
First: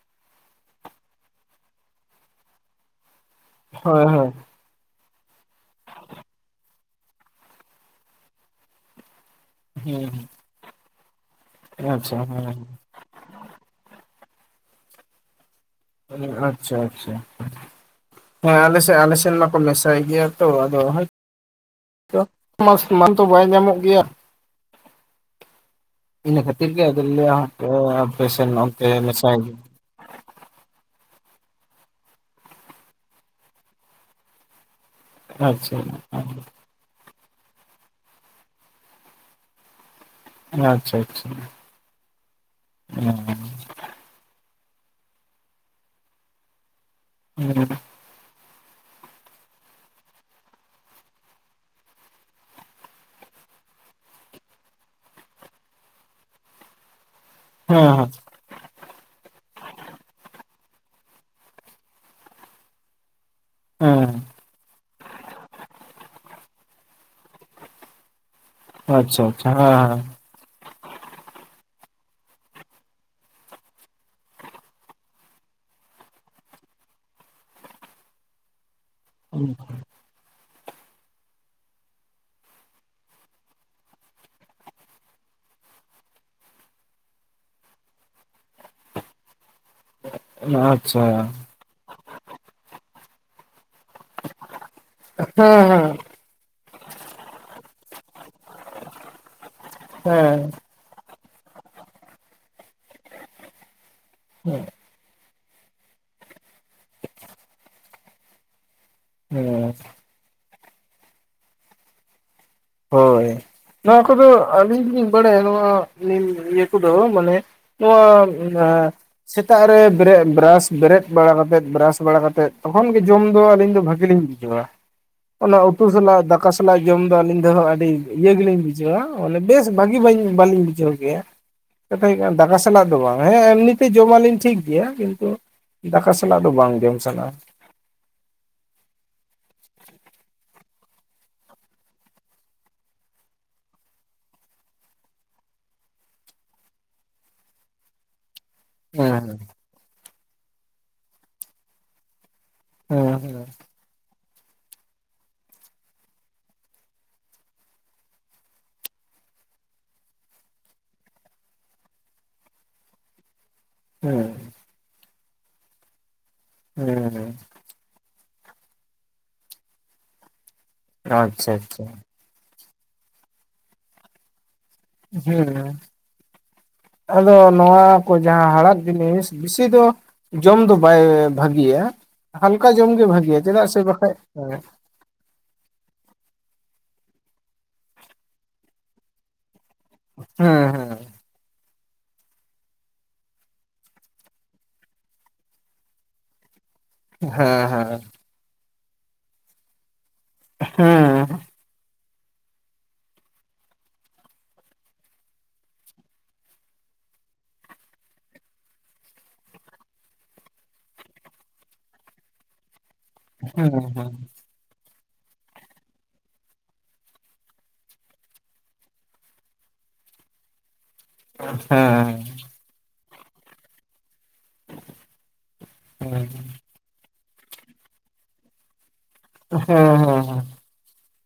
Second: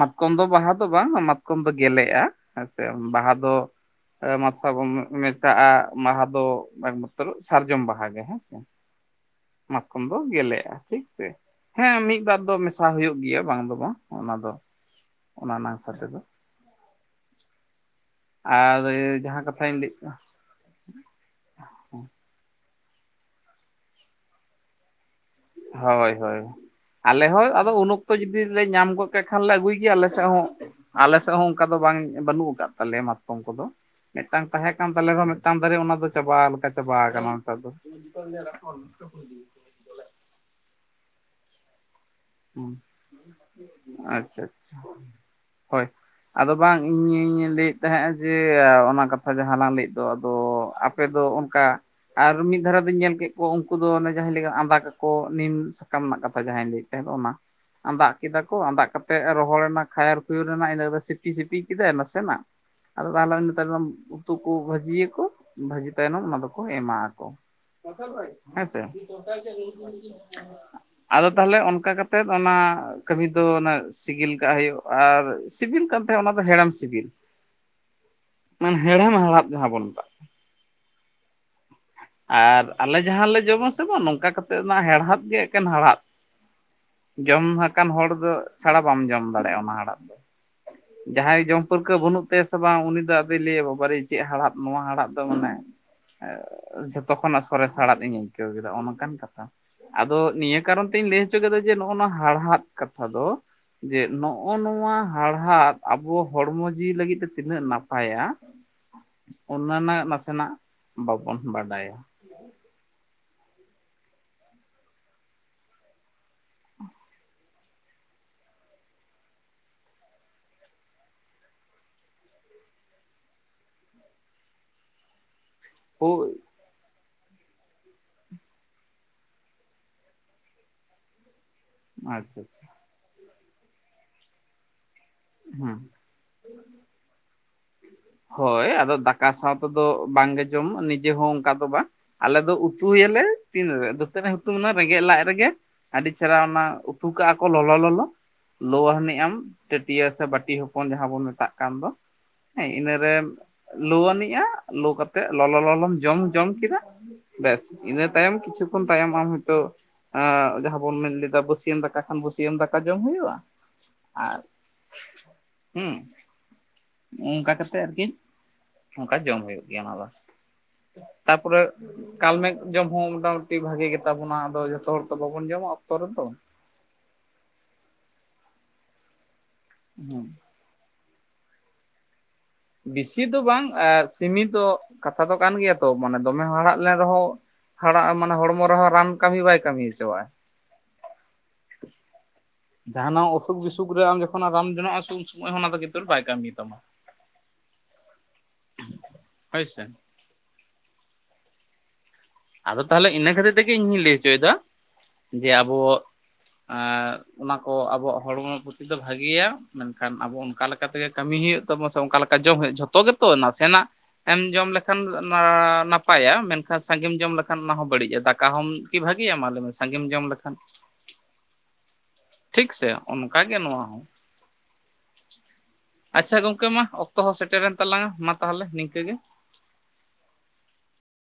ᱢᱟᱛᱠᱚᱢ ᱫᱚ ᱵᱟᱦᱟ ᱫᱚ ᱵᱟᱝ ᱢᱟᱛᱠᱚᱢ ᱫᱚ ᱜᱮᱞᱮᱜ-ᱟ ᱦᱮᱸᱥᱮ ᱵᱟᱦᱟ ᱫᱚ ᱦᱳᱭ ᱦᱳᱭ ᱚᱠᱟ ᱵᱚᱱ ᱢᱮᱛᱟᱜ-ᱟ ᱵᱟᱦᱟ ᱫᱚ ᱮᱠᱢᱟᱛᱨᱚ ᱥᱟᱨᱡᱚᱢ ᱵᱟᱦᱟ ᱜᱮ ᱦᱮᱸᱥᱮ ᱢᱟᱛᱠᱚᱢ ᱫᱚ ᱜᱮᱞᱮᱜ-ᱟ ᱴᱷᱤᱠ ᱥᱮ, ᱦᱮᱸ ᱢᱤᱫ ᱵᱟᱨ ᱫᱚ ᱢᱮᱥᱟ ᱦᱩᱭᱩᱜ ᱜᱮᱭᱟ᱾ ᱵᱟᱝ ᱫᱚ ᱵᱟᱝ ᱚᱱᱟ ᱫᱚ ᱚᱱᱟ ᱱᱟᱜᱥ ᱟᱪᱪᱷᱟ ᱟᱪᱪᱷᱟ ᱦᱮᱸ ᱟᱞᱮ ᱟᱨ ᱥᱮᱜ ᱟᱞᱮ ᱥᱮᱜ ᱡᱟᱦᱟᱸ ᱢᱟᱠᱚ ᱠᱟᱛᱷᱟᱧ ᱞᱟᱹᱭ ᱢᱮᱥᱟᱭ ᱜᱮᱭᱟ ᱛᱚ ᱟᱫᱚ ᱦᱚᱭᱛᱚ [inaudible] ᱵᱟᱭ ᱧᱟᱢᱚᱜ ᱜᱮᱭᱟ᱾ ᱦᱳᱭ ᱤᱱᱟᱹ ᱦᱳᱭ ᱠᱷᱟᱹᱛᱤᱨ ᱜᱮ ᱟᱫᱚ ᱟᱞᱮ ᱞᱟᱹᱭᱟ ᱦᱚᱸ ᱟᱫᱚ ᱩᱱ ᱚᱠᱛᱚ ᱟᱯᱮ ᱡᱩᱫᱤ ᱥᱮᱱ ᱞᱮ ᱚᱱᱛᱮ ᱧᱟᱢ ᱜᱚᱜ ᱠᱮ ᱢᱮᱥᱟᱭ ᱠᱷᱟᱱ ᱞᱮ ᱜᱮ ᱟᱹᱜᱩᱭ ᱜᱮᱭᱟ ᱟᱞᱮ ᱥᱮᱫ ᱦᱚᱸ ᱟᱞᱮᱥᱮᱫ ᱦᱚᱸ ᱚᱱᱠᱟ ᱫᱚ ᱵᱟᱝ ᱵᱟᱹᱱᱩᱜ ᱟᱠᱟᱫ ᱛᱟᱞᱮᱭᱟ ᱢᱟᱛᱠᱚᱢ ᱠᱚᱫᱚ ᱢᱤᱫᱴᱟᱝ ᱛᱟᱦᱮᱸ ᱠᱟᱱ ᱛᱟᱞᱮ ᱨᱮᱦᱚᱸ ᱢᱤᱫᱴᱟᱝ ᱫᱟᱨᱮ ᱟᱪᱪᱷᱟ ᱚᱱᱟ ᱫᱚ ᱪᱟᱵᱟ ᱞᱮᱠᱟ ᱪᱟᱵᱟ ᱠᱟᱱᱟ ᱫᱚ [inaudible] ᱟᱪᱪᱷᱟ ᱟᱪᱪᱷᱟ ᱟᱪᱪᱷᱟ ᱦᱮᱸ ᱟᱪᱪᱷᱟ ᱟᱪᱪᱷᱟ ᱦᱳᱭ ᱟᱫᱚ ᱵᱟᱝ ᱤᱧᱤᱧ ᱦᱮᱸ ᱦᱮᱸ ᱞᱟᱹᱭᱮᱫ ᱛᱟᱦᱮᱸᱫ ᱡᱮ ᱚᱱᱟ ᱠᱟᱛᱷᱟ ᱡᱟᱦᱟᱸ ᱞᱟᱝ ᱞᱟᱹᱭᱮᱫ ᱫᱚ ᱟᱫᱚ ᱟᱯᱮ ᱫᱚ ᱚᱱᱠᱟ ᱟᱨ ᱢᱤᱫ ᱫᱷᱟᱨᱮ ᱫᱚᱧ ᱧᱮᱞ ᱠᱮᱫ ᱠᱚ ᱩᱱᱠᱩ ᱫᱚ ᱚᱱᱮ ᱡᱟᱦᱟᱸᱧ ᱞᱟᱹᱭ ᱠᱮᱫᱟ ᱟᱸᱫᱟ ᱠᱟᱠᱚ ᱱᱤᱢ ᱥᱟᱠᱟᱢ ᱨᱮᱱᱟᱜ ᱠᱟᱛᱷᱟ ᱡᱟᱦᱟᱸᱭ ᱛᱟᱦᱮᱸ ᱫᱚ ᱚᱱᱟ ᱟᱸᱫᱟᱜ ᱠᱮᱫᱟ ᱠᱚ ᱟᱸᱫᱟᱜ ᱠᱟᱛᱮ ᱨᱚᱦᱚᱲᱱᱟ ᱠᱷᱟᱭᱟᱨ ᱠᱷᱚᱭᱩᱨ ᱮᱱᱟ ᱤᱱᱟᱹ ᱥᱤᱯᱤ ᱥᱤᱯᱤ ᱠᱮᱫᱟᱭ ᱱᱟᱥᱮᱱᱟᱜ [unintelligible] ᱩᱛᱩ ᱠᱚ ᱵᱷᱟᱹᱡᱤᱭᱟᱹᱠᱩ᱾ ᱵᱷᱟᱹᱡᱤ ᱛᱟᱭᱱᱚᱢ ᱚᱱᱟ ᱫᱚᱠᱚ ᱮᱢᱟᱜ ᱟᱠᱚ ᱦᱮᱸᱥᱮ᱾ ᱟᱪᱪᱷᱟ ᱟᱪᱪᱷᱟ ᱦᱮᱸ ᱟᱫᱚ ᱛᱟᱦᱚᱞᱮ ᱚᱱᱠ ᱚᱱᱠᱟ ᱠᱟᱛᱮᱫ ᱚᱱᱟ ᱠᱟᱹᱢᱤ ᱫᱚ ᱚᱱᱟ ᱥᱤᱜᱤᱞ ᱠᱟᱜ ᱦᱩᱭᱩᱜ ᱟᱨ ᱥᱤᱵᱤᱞ ᱠᱟᱛᱮ ᱚᱱᱟ ᱫᱚ ᱦᱮᱲᱮᱢ ᱥᱤᱵᱤᱞ ᱢᱟᱱ ᱦᱮᱨᱮᱢ ᱦᱟᱲᱦᱟᱫᱽ ᱡᱟᱦᱟᱸ ᱵᱚᱱ ᱢᱮᱛᱟᱜ ᱟᱨ ᱟᱞᱮ ᱡᱟᱦᱟᱸ ᱞᱮ ᱡᱚᱢᱟ ᱥᱮ ᱵᱟᱝ ᱱᱚᱝᱠᱟ ᱠᱟᱛᱮᱫ ᱱᱟ ᱦᱟᱲᱦᱟᱫ ᱜᱮ ᱮᱠᱮᱱ ᱦᱟᱲᱦᱟᱫ᱾ ᱡᱚᱢ ᱟᱠᱟᱱ ᱦᱚᱲ ᱫᱚ ᱪᱷᱟᱲᱟ ᱵᱟᱢ ᱡᱚᱢ ᱫᱟᱲᱮᱭᱟᱜ ᱟ ᱚᱱᱟ ᱟᱲᱟ ᱦᱮᱸ ᱟᱪᱪᱷᱟ [inaudible] ᱡᱟᱦᱟᱸᱭ ᱡᱚᱢ ᱯᱟᱹᱨᱠᱟᱹᱣ ᱵᱟᱹᱱᱩᱜ ᱛᱟᱭᱟ ᱥᱮ ᱵᱟᱝ ᱩᱱᱤ ᱫᱚ ᱟᱫᱚᱭ ᱞᱟᱹᱭᱟ ᱵᱟᱵᱟᱨᱮ ᱪᱮᱫ ᱦᱟᱲᱦᱟᱫᱽ ᱱᱚᱣᱟ ᱦᱟᱲᱦᱟᱫᱽ ᱫᱚ ᱢᱟᱱᱮ ᱦᱮᱸ ᱡᱷᱚᱛᱚ ᱠᱷᱚᱱᱟᱜ ᱥᱚᱨᱮᱥ ᱦᱟᱲᱟᱜ ᱤᱧᱤᱧ ᱡᱟᱹᱣ ᱠᱮᱫᱟ ᱱᱚᱠᱟᱱ ᱠᱟᱛᱷᱟ, ᱦᱮᱸ ᱟᱫᱚ ᱱᱤᱭᱟᱹ ᱦᱮᱸ ᱠᱟᱨᱚᱱ ᱛᱮᱧ ᱞᱟᱹᱭ ᱞᱮ ᱠᱟᱫᱟ ᱡᱮ ᱱᱚᱜ ᱚ ᱱᱚᱣᱟ ᱦᱟᱲᱦᱟᱫ ᱠᱟᱛᱷᱟ ᱫᱚ, ᱡᱮ ᱱᱚᱜ ᱚ ᱱᱚᱣᱟ ᱦᱟᱲᱦᱟᱫ ᱟᱵᱚ ᱦᱚᱲᱢᱚ ᱡᱤᱣᱤ ᱞᱟᱹᱜᱤᱫ ᱛᱮ ᱛᱤᱱᱟᱹᱜ ᱱᱟᱯᱟᱭᱟ, ᱦᱮᱸ ᱚᱱᱟ ᱱᱟᱜ ᱱᱟᱥᱮᱱᱟᱜ ᱵᱟᱵᱚᱱ ᱵᱟᱰᱟᱭᱟ᱾ ᱦᱳᱭ ᱱᱚᱣᱟ ᱠᱚᱫᱚ ᱟᱹᱞᱤᱧᱞᱤᱧ ᱵᱟᱲᱟᱭᱟ ᱱᱚᱣᱟ ᱱᱤᱢ ᱱᱤᱭᱟᱹ ᱠᱚᱫᱚ ᱢᱟᱱᱮ ᱱᱚᱣᱟ ᱟᱻ ᱥᱮᱛᱟᱜ ᱨᱮ ᱵᱮᱨᱮᱜ ᱵᱮᱨᱟᱥ ᱵᱮᱨᱮᱫ ᱵᱟᱲᱟᱛᱮᱫ ᱵᱨᱟᱥ ᱵᱟᱲᱟᱛᱮᱫ ᱛᱚᱠᱷᱚᱱ ᱜᱮ ᱡᱚᱢ ᱫᱚ ᱟᱹᱞᱤᱧ ᱫᱚ ᱵᱷᱟᱜᱤ ᱞᱤᱧ ᱵᱩᱡ ᱡᱟᱹᱣᱟ ᱚᱱᱟ ᱩᱛᱩ ᱦᱳᱭ ᱥᱟᱞᱟᱜ ᱫᱟᱠᱟ ᱥᱟᱞᱟᱜ ᱡᱚᱢ ᱫᱚ ᱟᱹᱞᱤᱧ ᱦᱚᱸ ᱟᱹᱰᱤ ᱤᱭᱟᱹ ᱜᱮᱞᱤᱧ ᱵᱩᱡᱷᱟᱹᱣᱟ ᱵᱚᱞᱮ ᱵᱮᱥ ᱵᱷᱟᱹᱜᱤ ᱵᱟᱹᱧ ᱵᱟᱞᱤᱧ ᱵᱩᱡᱷᱟᱹᱣ ᱜᱮᱭᱟ, ᱠᱟᱛᱷᱟ ᱦᱩᱭᱩ ᱟᱪᱪᱷᱟ ᱫᱟᱠᱟ ᱥᱟᱞᱟᱜ ᱫᱚ ᱵᱟᱝ ᱦᱮᱸ ᱮᱢᱱᱤᱛᱮ ᱡᱚᱢᱟᱞᱤᱧ ᱴᱷᱤᱠ ᱜᱮᱭᱟ ᱠᱤᱱᱛᱩ, [inaudible] ᱫᱟᱠᱟ ᱥᱟᱞᱟᱜ ᱫᱚ ᱵᱟᱝ ᱡᱚᱢ ᱥᱟᱱᱟ-ᱟ᱾ ᱦᱳᱭ ᱟᱫᱚ ᱫᱟᱠᱟ ᱥᱟᱶ ᱛᱮᱫᱚ ᱵᱟᱝᱜᱮ ᱡᱚᱢ ᱱᱤᱡᱮ ᱦᱚᱸ ᱚᱱᱠᱟ ᱫᱚ ᱵᱟᱝ᱾ ᱟᱞᱮ ᱫᱚ ᱩᱛᱩᱭ ᱭᱟᱞᱮ ᱛᱤᱱᱨᱮ ᱫᱟᱹᱛᱟᱹᱱᱤ ᱦᱩᱛᱩᱢᱱᱟ ᱨᱮᱸᱜᱮᱡ ᱞᱟᱡ ᱨᱮᱜᱮ ᱟᱹᱰᱤ ᱪᱮᱨᱦᱨᱟ ᱚᱱᱟ ᱩᱛᱩ ᱠᱟᱜ ᱟ ᱠᱚ ᱞᱚᱞᱚ ᱞᱳᱣᱟ ᱦᱟᱹᱱᱤᱡ ᱟᱢ ᱦᱮᱸ ᱴᱟᱹᱴᱤᱭᱟᱹ ᱥᱮ ᱵᱟᱴᱤ ᱦᱚᱯᱚᱱ ᱡᱟᱦᱟᱸ ᱵᱚᱱ ᱢᱮᱛᱟᱜ ᱠᱟᱱ ᱫᱚ ᱦᱮᱸ ᱤᱱᱟᱹ ᱨᱮᱢ ᱦᱮᱸ ᱞᱩ ᱟᱹᱱᱤᱡ ᱟ ᱞᱳ ᱠᱟᱛᱮᱜ ᱞᱚᱞᱚ ᱞᱚᱞᱚᱢ ᱡᱚᱢ ᱡᱚᱢ ᱠᱮᱫᱟ ᱵᱮᱥ ᱤᱱᱟᱹ ᱛᱟᱭᱚᱢ ᱠᱤᱪᱷᱩ ᱠᱷᱚᱱ ᱛᱟᱭᱚᱢ ᱟᱢ ᱦᱚᱭᱛᱚ ᱡᱟᱦᱟᱸ ᱵᱚᱱ ᱢᱮᱱ ᱞᱮᱫᱟ ᱵᱟᱹᱥᱤᱭᱟᱹᱢ ᱫᱟᱠᱟ ᱠᱷᱟᱱ ᱵᱟᱹᱥᱤᱭᱟᱹᱢ ᱫᱟᱠᱟ ᱡᱚᱢ ᱦᱳᱭᱳᱜ ᱟ ᱦᱮᱸ ᱟᱨ ᱦᱩᱸ ᱦᱮᱸ ᱦᱮᱸ ᱚᱱᱠᱟ ᱠᱟᱛᱮᱜ ᱟᱨᱠᱤ ᱚᱱᱠᱟ ᱡᱚᱢ ᱦᱩᱭᱩᱜ ᱜᱮᱭᱟ ᱚᱱᱟ ᱫᱚ ᱟᱪᱪᱷᱟ ᱛᱟᱨᱯᱚᱨᱮ ᱟᱪᱪᱷᱟ ᱠᱟᱞᱢᱮᱜ ᱡᱚᱢ ᱦᱚᱸ ᱢᱚᱴᱟᱢᱩᱴᱤ ᱵᱷᱟᱜᱮ ᱜᱮᱛᱟ ᱵᱚᱱᱟ ᱟᱫᱚ ᱡᱚᱛ ᱦᱮᱸ ᱟᱫᱚ ᱱᱚᱣᱟ ᱠᱚ ᱡᱟᱦᱟᱸ ᱦᱟᱲᱦᱟᱫᱽ ᱡᱤᱱᱤᱥ ᱵᱤᱥᱤ ᱫᱚ ᱦᱮᱸ ᱡᱚᱢ ᱫᱚ ᱵᱟᱭ ᱵᱷᱟᱹᱜᱤᱭᱟ᱾ ᱦᱟᱞᱠᱟ ᱡᱚᱢᱜᱮ ᱵᱮᱥᱤ ᱵᱷᱟᱹᱜᱤᱭᱟ ᱫᱚ ᱵᱟᱝ ᱪᱮᱫᱟᱜ ᱥᱮ ᱵᱟᱠᱷᱟᱡ ᱦᱮᱸ ᱥᱤᱢᱤᱛᱚ ᱠᱟᱛᱷᱟ ᱫᱚ ᱠᱟᱱ ᱜᱮᱭᱟ ᱛᱚ ᱢᱟᱱᱮ ᱫᱚᱢᱮ ᱦᱟᱲᱦᱟᱜ ᱞᱮᱱ ᱨᱮᱦᱚᱸ ᱦᱟᱨᱟ ᱟᱢ ᱢᱟᱱᱮ ᱦᱚᱲᱢᱚ ᱨᱮᱦᱚᱸ ᱨᱟᱱ ᱠᱟᱹᱢᱤ ᱵᱟᱭ ᱠᱟᱹᱢᱤ ᱦᱚᱪᱚᱣᱟᱜᱼᱟ ᱦᱮᱸ ᱦᱮᱸ ᱡᱟᱦᱱᱟᱜ ᱚᱥᱩᱠ ᱵᱤᱥᱩᱠ ᱨᱮ ᱟ ᱡᱚᱠᱷᱚᱱᱟᱜ ᱨᱟᱱ ᱡᱚᱱᱟᱜ ᱟᱥᱮ ᱩᱱ ᱥᱚᱢᱚᱭ ᱦᱚᱸ ᱚᱱᱟ ᱫᱚ ᱵᱟᱭ ᱠᱟᱹᱢᱤ ᱛᱟᱢᱟ ᱦᱮᱸ ᱦᱮᱸ ᱦᱳᱭ ᱥᱮ ᱦᱮᱸ ᱟᱫᱚ ᱛᱟᱦᱚᱞᱮ ᱤᱱᱟᱹ ᱠᱷᱟᱹᱛᱤᱨ ᱛᱮᱜᱮ ᱤᱧ ᱦᱩᱧ ᱞᱟᱹᱭ ᱦᱚᱪᱚᱭᱮᱫᱟ ᱡᱮ ᱟᱵᱚ ᱮᱸ ᱚᱱᱟ ᱠᱚ ᱟᱵᱚᱣᱟᱜ ᱦᱚᱲᱢᱚ ᱫᱚ ᱵᱷᱟᱜᱤᱭᱟ ᱢᱮᱱᱠᱷᱟᱱ ᱟᱵᱚ ᱚᱱᱠᱟ ᱞᱮᱠᱟ ᱛᱮᱜᱮ ᱠᱟᱹᱢᱤ ᱦᱩᱭᱩᱜ ᱛᱟᱢᱟ ᱥᱮ ᱚᱱᱠᱟ ᱞᱮᱠᱟ ᱡᱚᱢ ᱦᱩᱭᱩᱜ ᱡᱷᱚᱛᱚ ᱜᱮ ᱛᱚ ᱱᱟᱥᱮᱱᱟᱜ ᱮᱢ ᱡᱚᱢ ᱞᱮᱠᱷᱟᱱ ᱱᱟᱯᱟᱭᱟ ᱢᱮᱱᱠᱷᱟᱱ ᱥᱟᱸᱜᱮᱢ ᱡᱚᱢ ᱞᱮᱠᱷᱟᱱ ᱚᱱᱟ ᱦᱚᱸ ᱵᱟᱹᱲᱤᱡ ᱟ ᱫᱟᱠᱟ ᱦᱚᱸᱢ ᱠᱤ ᱵᱷᱟᱹᱜᱤᱭᱟ ᱢᱟᱞᱮᱢᱮ ᱥᱟᱸᱜᱮᱢ ᱡᱚᱢ ᱞᱮᱠᱷᱟᱱ ᱦᱮᱸ ᱴᱷᱤᱠ ᱥᱮ ᱚᱱᱠᱟᱜ ᱜᱮ ᱱᱚᱶᱟ ᱦᱚᱸ [inaudible] ᱟᱪᱷᱟ ᱜᱚᱝᱠᱮ ᱢᱟ ᱚᱠᱛᱚ ᱦᱚᱸ ᱥᱮᱴᱮᱨᱮᱱ ᱛᱟᱞᱟᱝ ᱟ ᱢᱟ ᱛᱟᱦᱚᱞᱮ ᱱᱤᱝᱠᱟᱹ ᱜᱮ ᱦᱮᱸ ᱦᱮᱸ ᱦᱮᱸ